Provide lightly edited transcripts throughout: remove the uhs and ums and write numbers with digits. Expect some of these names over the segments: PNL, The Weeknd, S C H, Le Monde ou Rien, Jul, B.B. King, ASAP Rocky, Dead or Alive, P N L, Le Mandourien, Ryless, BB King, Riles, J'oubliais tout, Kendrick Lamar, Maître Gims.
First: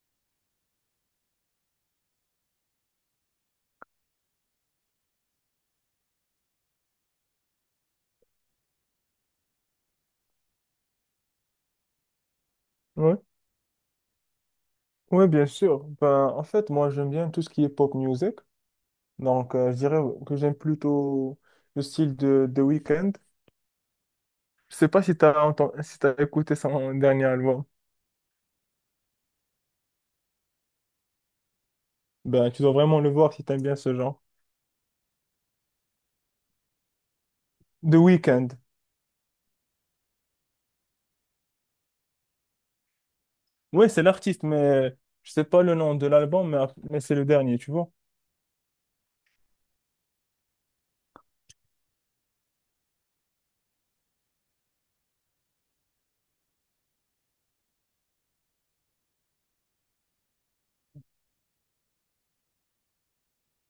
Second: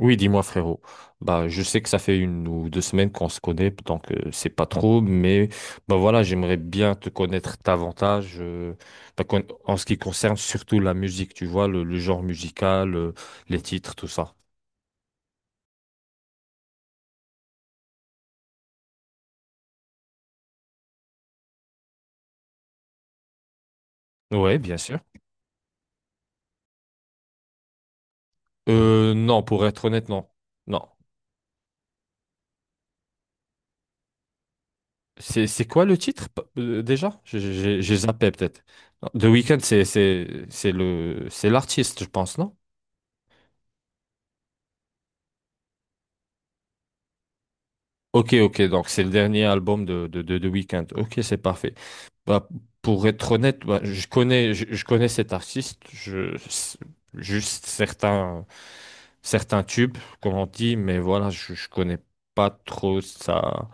Oui, dis-moi frérot. Bah, je sais que ça fait une ou deux semaines qu'on se connaît, donc c'est pas trop, mais bah voilà, j'aimerais bien te connaître davantage bah, en ce qui concerne surtout la musique, tu vois, le genre musical, Oui, les titres, tout ça. oui, bien sûr. Moi, j'aime bien tout ce qui est pop music. Donc, je dirais que j'aime plutôt le style de The Weeknd. Ouais, bien Je sais sûr. pas si tu as entendu, si t'as écouté son dernier album. Non, pour être honnête, non. Non. Ben, tu dois vraiment le voir si tu aimes bien ce genre. C'est quoi le titre déjà? J'ai The zappé Weeknd. peut-être. Non, The Weeknd, c'est l'artiste, je pense, non? Oui, c'est l'artiste, mais je sais pas le nom de l'album, mais c'est le dernier, tu vois. Ok, ok, donc c'est le dernier album de Weeknd. Ok, c'est parfait. Bah, pour être honnête, bah, je connais cet artiste, c'est- juste certains tubes, comme on dit, mais voilà, je connais pas trop sa,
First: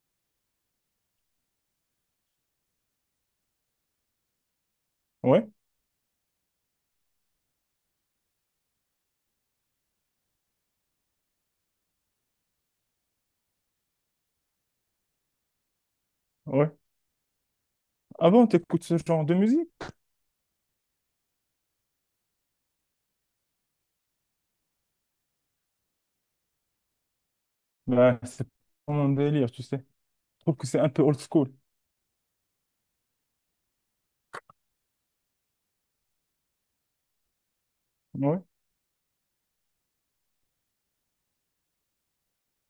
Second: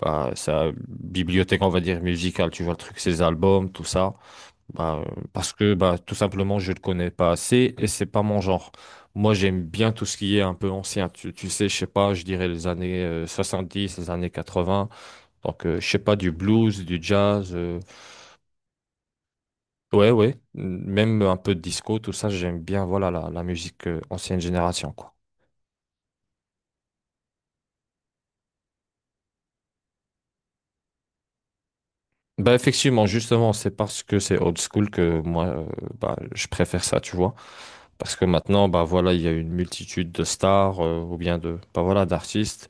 bah, sa bibliothèque, on va dire, musicale, tu vois, le truc, ses albums, tout ça. Bah, Ouais, parce que bah, tout simplement, je ne le connais pas assez et c'est pas mon genre. Moi, j'aime bien tout ce qui est un peu ancien. Tu sais, je sais pas, je dirais les années dix, les années 80. Donc, je sais pas, du ouais. blues, du jazz. Ah bon, t'écoutes ce genre de musique? Ouais, ouais. Même un peu de disco, tout ça, j'aime bien, voilà, la musique ancienne génération, quoi. Ben, c'est pas mon délire, tu sais. Je trouve que c'est un peu old school. Bah, effectivement, justement, c'est parce que c'est old school que moi, bah, je préfère ça, tu vois. Parce que Ouais, maintenant, bah, voilà, il y a une multitude de stars ou bien de, bah, voilà, d'artistes.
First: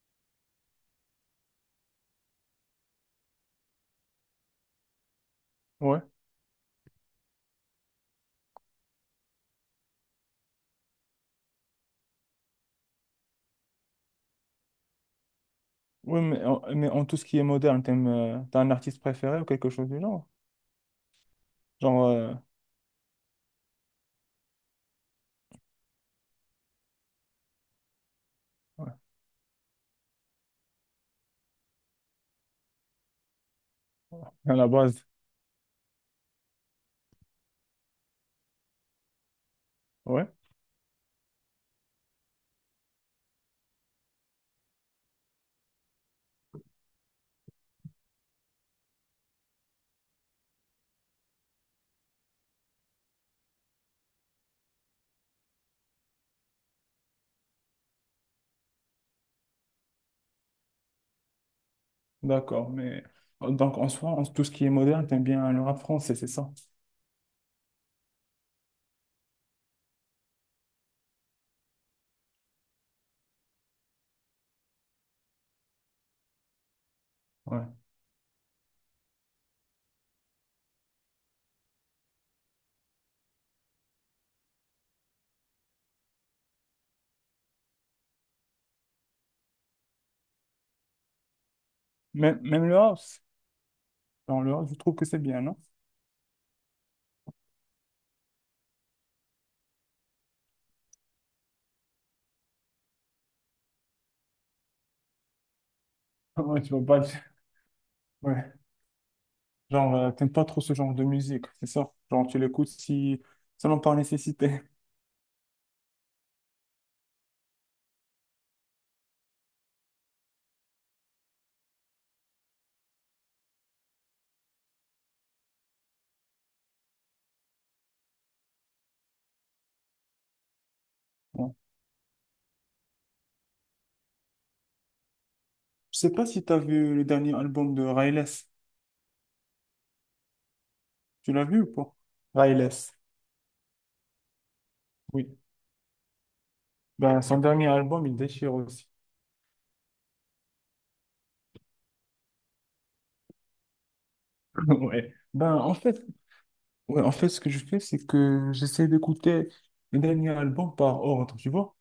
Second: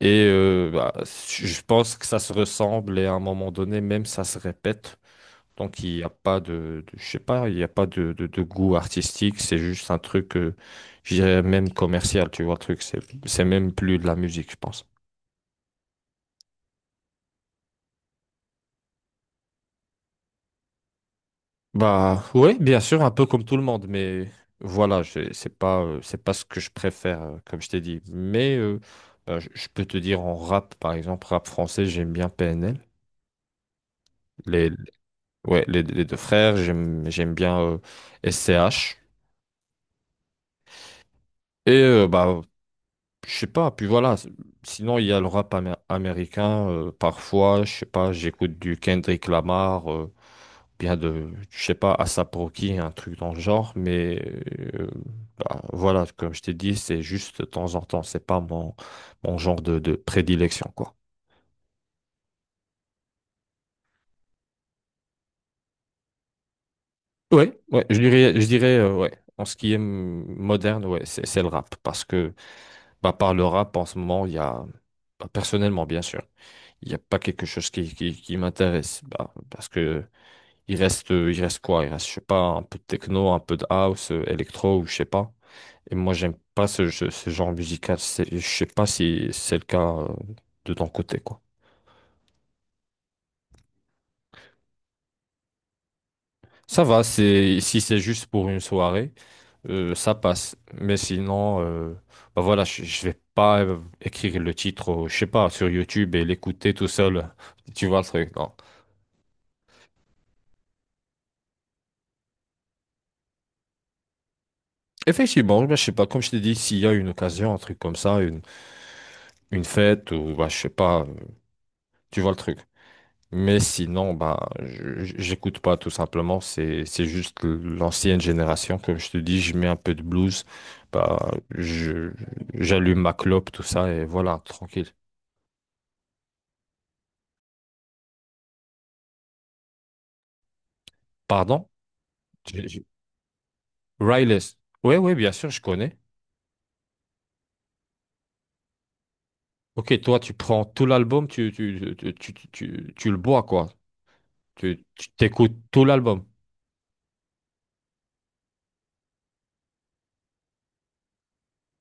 Et bah, je pense que ça se ressemble et à un moment donné, même ça se répète. Donc il ouais. n'y a pas je sais pas, il n'y a pas de, de goût artistique, c'est juste un truc, je dirais même commercial, tu vois, le truc, c'est même plus de la musique, je pense. Oui, mais en tout ce qui est moderne, t'aimes, t'as un artiste préféré ou quelque chose du genre? Genre, Bah oui, bien sûr, un peu comme tout le monde, mais voilà, c'est pas ce que je préfère, comme je t'ai dit. Mais ouais, bah, je peux te dire en rap, par exemple, rap français, j'aime bien PNL. à la base, Ouais, les deux frères, j'aime bien SCH. ouais. Et bah, je sais pas, puis voilà, c'est- sinon il y a le rap américain parfois, je sais pas, j'écoute du Kendrick Lamar bien de je sais pas ASAP Rocky, un truc dans le genre, mais euh, bah, voilà, comme je t'ai dit, c'est juste de temps en temps, c'est pas mon genre de prédilection quoi. D'accord, mais donc en soi, tout ce qui est moderne, t'aimes bien le rap français, c'est ça? Ouais, ouais, je dirais ouais, en ce qui est mm, moderne, ouais, c'est le rap parce que bah, par le rap, en ce moment, il y a, bah, personnellement, bien sûr, il n'y a pas quelque Ouais. chose qui m'intéresse. Bah, parce que il reste quoi? Il reste, je sais pas, un peu de techno, un peu de house, électro, ou je sais pas. Et moi, j'aime pas ce genre musical. C'est- Je sais pas si c'est le cas de ton côté, quoi. Même le house, dans le house, je trouve que c'est bien, non? Ça va, c'est, si c'est juste pour une soirée, ça passe. Mais sinon, bah voilà, je vais pas écrire le titre, je sais pas, sur YouTube et Ouais, tu l'écouter vois tout pas. Seul. Tu vois le truc, non? Ouais. Genre, t'aimes pas trop ce genre de musique, c'est ça? Genre, tu l'écoutes si seulement par nécessité. Effectivement, bah, je sais pas, comme je t'ai dit, s'il y a une occasion, un truc comme ça, une fête, ou bah, je sais pas, tu vois le truc. Mais sinon, bah, j'écoute pas tout simplement, c'est juste l'ancienne génération, comme je te dis, je mets un peu de blues, bah, Ouais. je, j'allume ma clope, tout ça, et voilà, tranquille. Je sais pas si t'as vu le dernier album de Ryless. Tu l'as vu ou Pardon? pas? J'ai- j'ai- Ryless, Riles. Oui, oui, oui. bien sûr, je connais. Ben, son dernier album, il déchire aussi. Ok, toi, tu prends tout l'album, tu le bois, quoi. Tu Ouais. Ben, t'écoutes en tout fait, l'album, ouais, en fait, ce que je fais, c'est que j'essaie d'écouter le dernier album par ordre, tu vois?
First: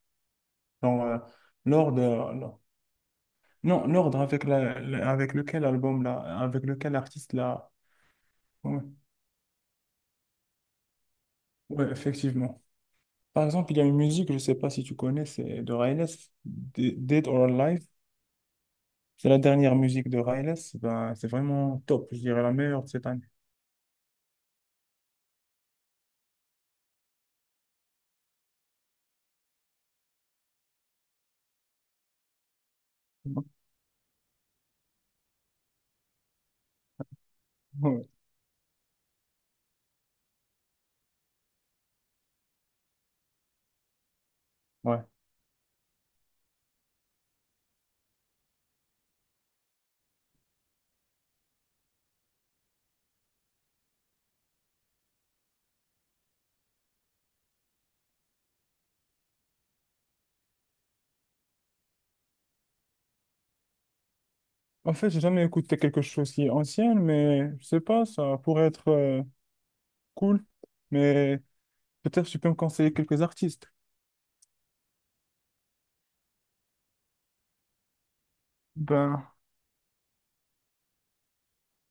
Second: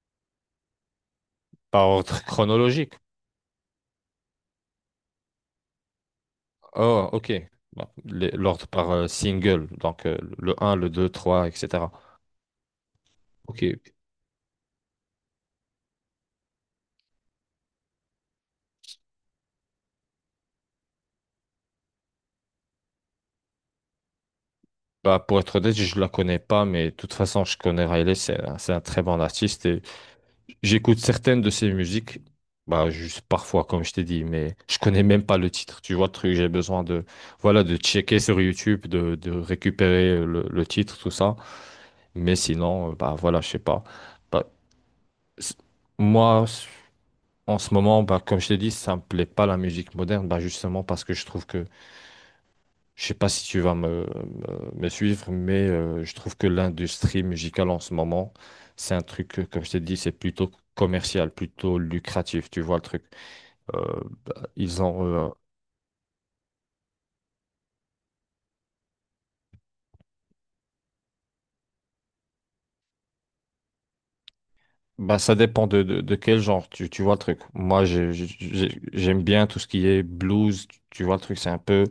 Dans par l'ordre, ordre non, chronologique. l'ordre avec, avec lequel album, là, avec lequel Oh, ok. artiste, là. Bon, les- l'ordre Ouais. par single, donc le 1, le 2, 3, Ouais, etc. effectivement. Par exemple, il y a Ok. une musique, je sais pas si tu connais, c'est de Riles, Dead or Alive. C'est la dernière musique de Riles. Ben, c'est vraiment top, je dirais la meilleure de cette année. Bah, pour être honnête, je la connais pas, mais de toute façon, je connais Riley, c'est un très bon artiste et j'écoute certaines de ses musiques, bah, juste parfois, comme je t'ai dit, mais je connais même pas le titre. Tu vois le truc, j'ai besoin de, voilà, de Ouais. checker sur YouTube, de récupérer le titre, tout ça. Mais sinon, bah, voilà, je sais pas. Bah, Ouais. c- moi, en ce moment, bah, comme je t'ai dit, ça me plaît pas la musique moderne, bah, justement parce que je trouve que, je sais pas si tu vas me, me suivre, mais je trouve que l'industrie musicale en ce moment, c'est un truc, comme je t'ai dit, c'est plutôt commercial, plutôt lucratif, tu vois le truc. Euh, ils En ont, fait, j'ai jamais écouté quelque chose qui est ancien, mais je sais pas, ça pourrait être cool. Mais peut-être tu peux me conseiller quelques artistes. bah, ça dépend de, de quel genre, tu vois le truc. Moi, j'aime Ben, bien tout ce qui est blues, tu vois le truc, c'est un peu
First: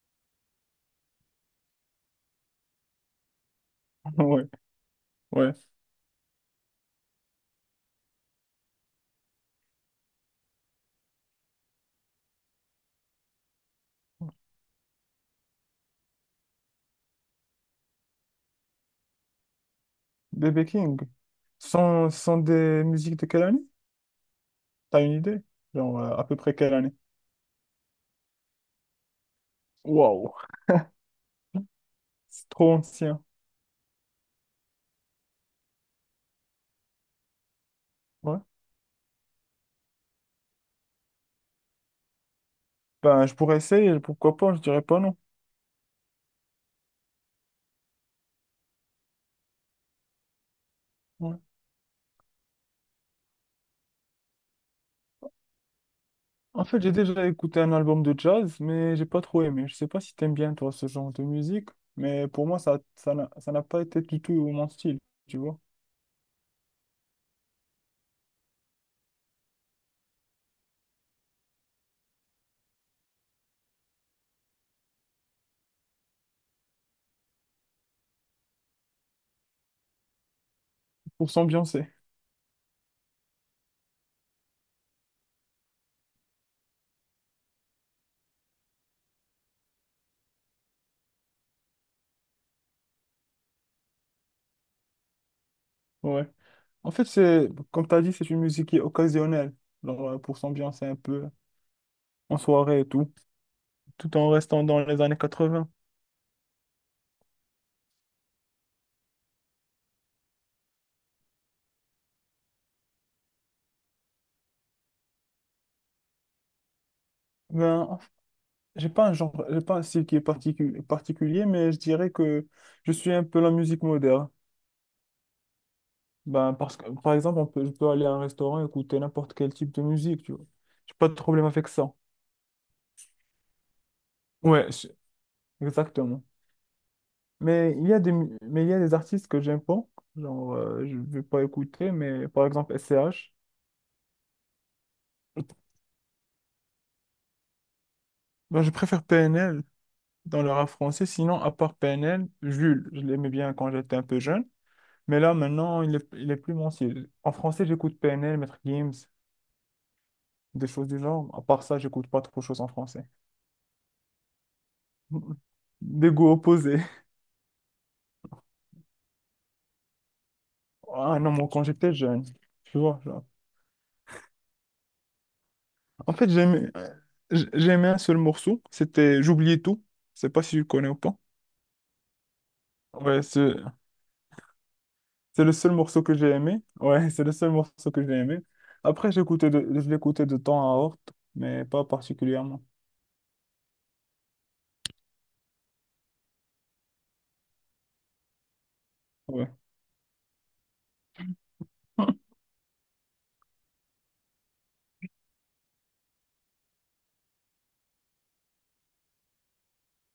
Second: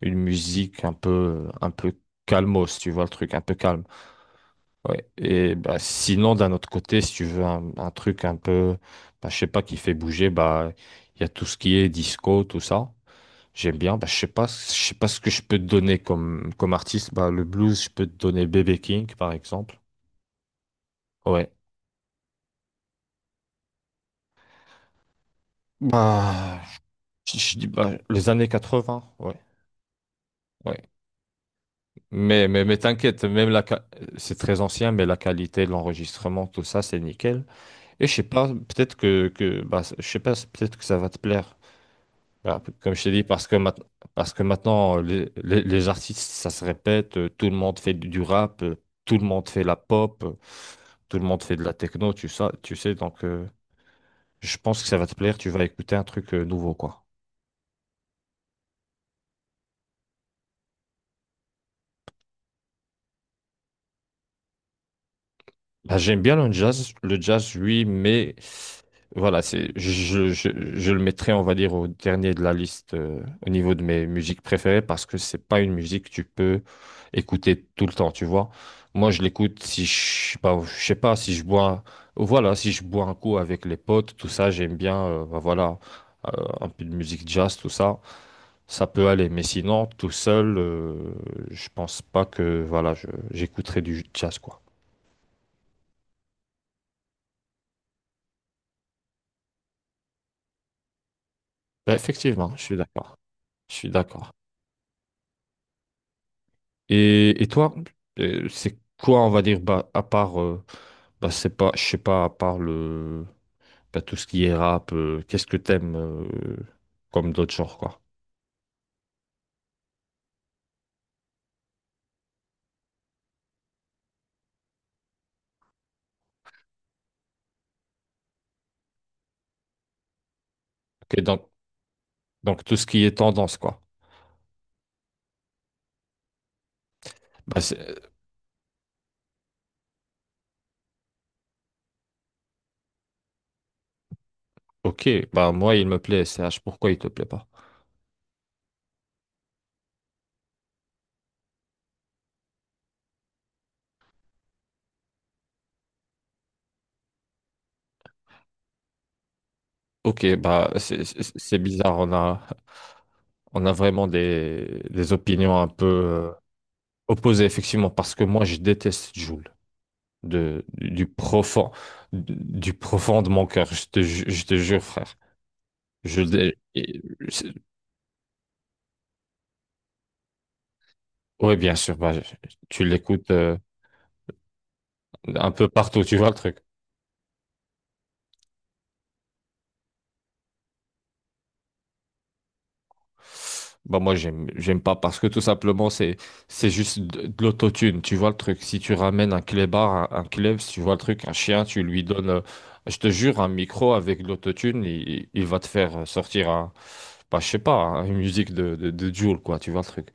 une musique un peu calmos, tu vois le truc, un peu calme. ouais. Ouais. Ouais. Et bah, sinon, d'un autre côté, si tu veux un truc un peu, bah, je sais pas, qui fait bouger, bah, il y a tout ce qui est disco, tout ça. J'aime bien. Bah, je sais pas, ce que je peux te donner comme, comme artiste. Bah, le blues, je peux te donner BB. King, par exemple. BB King. Ouais. Ce sont des musiques de quelle année? T'as une idée? Genre, à peu près Bah, quelle année? Je dis, bah, les années 80, ouais. Wow. Ouais. C'est trop Mais ancien. t'inquiète, même la, c'est très ancien, mais la qualité de l'enregistrement, tout ça, c'est nickel. Et je sais Ouais. pas, peut-être que bah, je sais pas, peut-être que ça va te plaire. Voilà, comme je t'ai dit, Ben, je pourrais essayer, parce pourquoi que pas, je dirais maintenant, pas non. Les artistes, ça se répète, tout le monde fait du rap, tout le monde fait la pop, tout le Ouais. monde fait de la techno, tu sais, donc je pense que ça va te plaire, tu vas écouter un truc En nouveau, fait, j'ai quoi. déjà écouté un album de jazz, mais j'ai pas trop aimé. Je sais pas si t'aimes bien, toi, ce genre de musique, mais pour moi, ça n'a pas été du tout mon style, tu vois. Bah, j'aime bien le jazz, oui, mais voilà, c'est, je le mettrai, on va dire, au dernier de la liste au niveau de mes musiques préférées parce que c'est pas une musique que tu peux écouter tout le temps, tu vois. Moi, je l'écoute si je, bah, je sais pas, Pour si je bois, s'ambiancer, voilà, si je bois un coup avec les potes, tout ça, j'aime bien, bah, voilà, euh, un peu de musique jazz, tout ça, ça peut aller. Mais sinon, tout seul, je pense pas que, voilà, j'écouterai du jazz, quoi. ouais. En fait, c'est, comme t'as dit, c'est une musique qui est occasionnelle, genre, pour s'ambiancer un peu Bah, en effectivement, je suis soirée et tout, d'accord. Je suis tout en d'accord. restant dans les années 80. Et, toi, c'est quoi, on va dire, bah, à part, bah, c'est pas, je sais pas, à part le, bah, tout ce qui est rap, qu'est-ce que t'aimes comme d'autres genres, Ben, en quoi. fait, j'ai pas un genre, j'ai pas un style qui est particulier, mais je dirais que je suis un peu la musique moderne. Ben, parce que, par exemple, je peux aller à un restaurant et écouter n'importe quel type de musique, tu vois. J'ai pas de Ok, problème donc, avec ça. Tout ce qui est tendance, quoi. Ouais, je- exactement. Bah, Mais il y c'est- a mais il y a des artistes que j'aime pas, genre, je vais pas écouter, mais par exemple, S C H. ok, bah, moi, il me plaît, C H. Pourquoi il te plaît pas? Ben, je préfère P N L dans le rap français, sinon, à part P N L Jules, je l'aimais bien quand j'étais un peu jeune. Mais là, maintenant, il est plus mon style. En français, j'écoute PNL, Maître Gims, Ok, des bah, choses du genre. À c'est part ça, bizarre, j'écoute pas trop de choses en français. on a vraiment des opinions un peu Des goûts opposés. opposées, effectivement, parce que moi, je déteste Jul. De, Ah non, moi, quand j'étais jeune, du tu vois, profond genre. de mon cœur. Je te, je te jure, frère. En Je, fait, c'est- j'aimais un seul morceau. C'était J'oubliais tout. Je sais pas si tu le connais ou pas. ouais, bien sûr, bah, tu Ouais, l'écoutes c'est c'est un le peu seul morceau partout, que tu vois j'ai le truc. aimé. Ouais, c'est le seul morceau que j'ai aimé. Après, je l'écoutais de temps à autre, mais pas particulièrement. Bah, moi, j'aime pas parce que tout simplement, c'est juste de l'autotune, tu vois le truc. Si tu ramènes un Ouais. clébard, un clébs, tu vois le truc, un chien, tu lui donnes, je te jure, un micro avec de l'autotune, il, il va te faire sortir un, bah, je sais pas, hein, une musique de Jul, quoi, tu vois le truc.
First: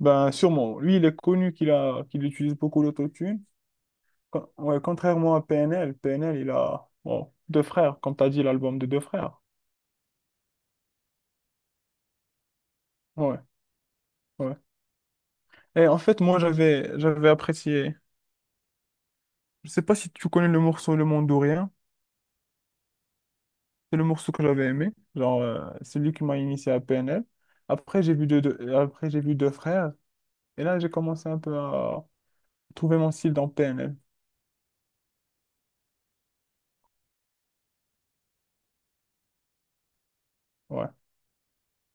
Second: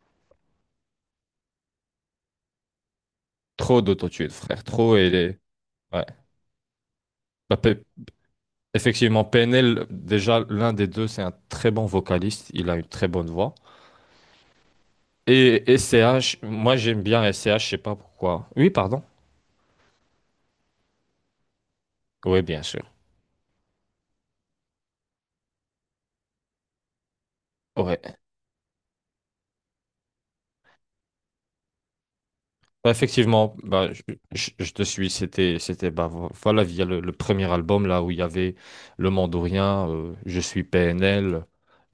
Ben, sûrement. Lui, il est connu qu'il utilise beaucoup l'autotune. Trop d'autotune, frère, Ouais, trop, et contrairement les- à PNL, ouais. PNL, il a bon, Bah, deux Pe- frères, comme tu as dit, l'album de deux effectivement, frères. PNL, déjà, l'un des deux, c'est un très bon vocaliste. Il a une très bonne Ouais, voix. ouais. Et Et en fait, SCH, moi, moi, j'aime bien j'avais SCH, je sais apprécié. pas pourquoi. Oui, pardon. Je sais pas si tu connais le morceau Le Monde ou Rien. Oui, bien sûr. C'est le morceau que j'avais aimé. Genre, c'est lui qui m'a initié à PNL. Après, j'ai Ouais. vu deux, deux- après, j'ai vu deux frères. Et là, j'ai commencé un peu à Bah, trouver mon style dans effectivement, bah, PNL. Je te suis. C'était, c'était, bah, voilà, via le premier album, là où il y avait Le Mandourien, Je suis Ouais, PNL.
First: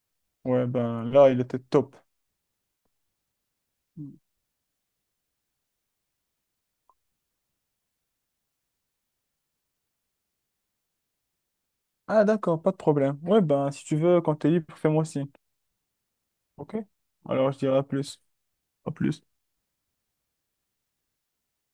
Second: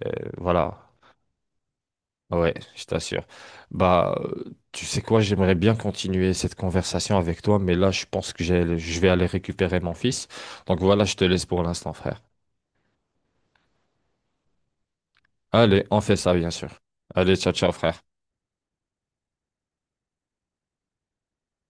euh, ouais, voilà. ben là, il était top. Ouais, je t'assure. Bah, tu sais quoi, j'aimerais bien continuer cette conversation avec toi, mais là, je pense que j'ai- je vais aller récupérer mon fils. Donc voilà, je te laisse pour l'instant, frère. Ah, d'accord, pas de problème. Ouais, ben, si tu veux, quand t'es libre, fais-moi signe. Allez, on fait ça, bien OK? sûr. Allez, Alors, ciao, je ciao, dirai à frère. plus. À plus.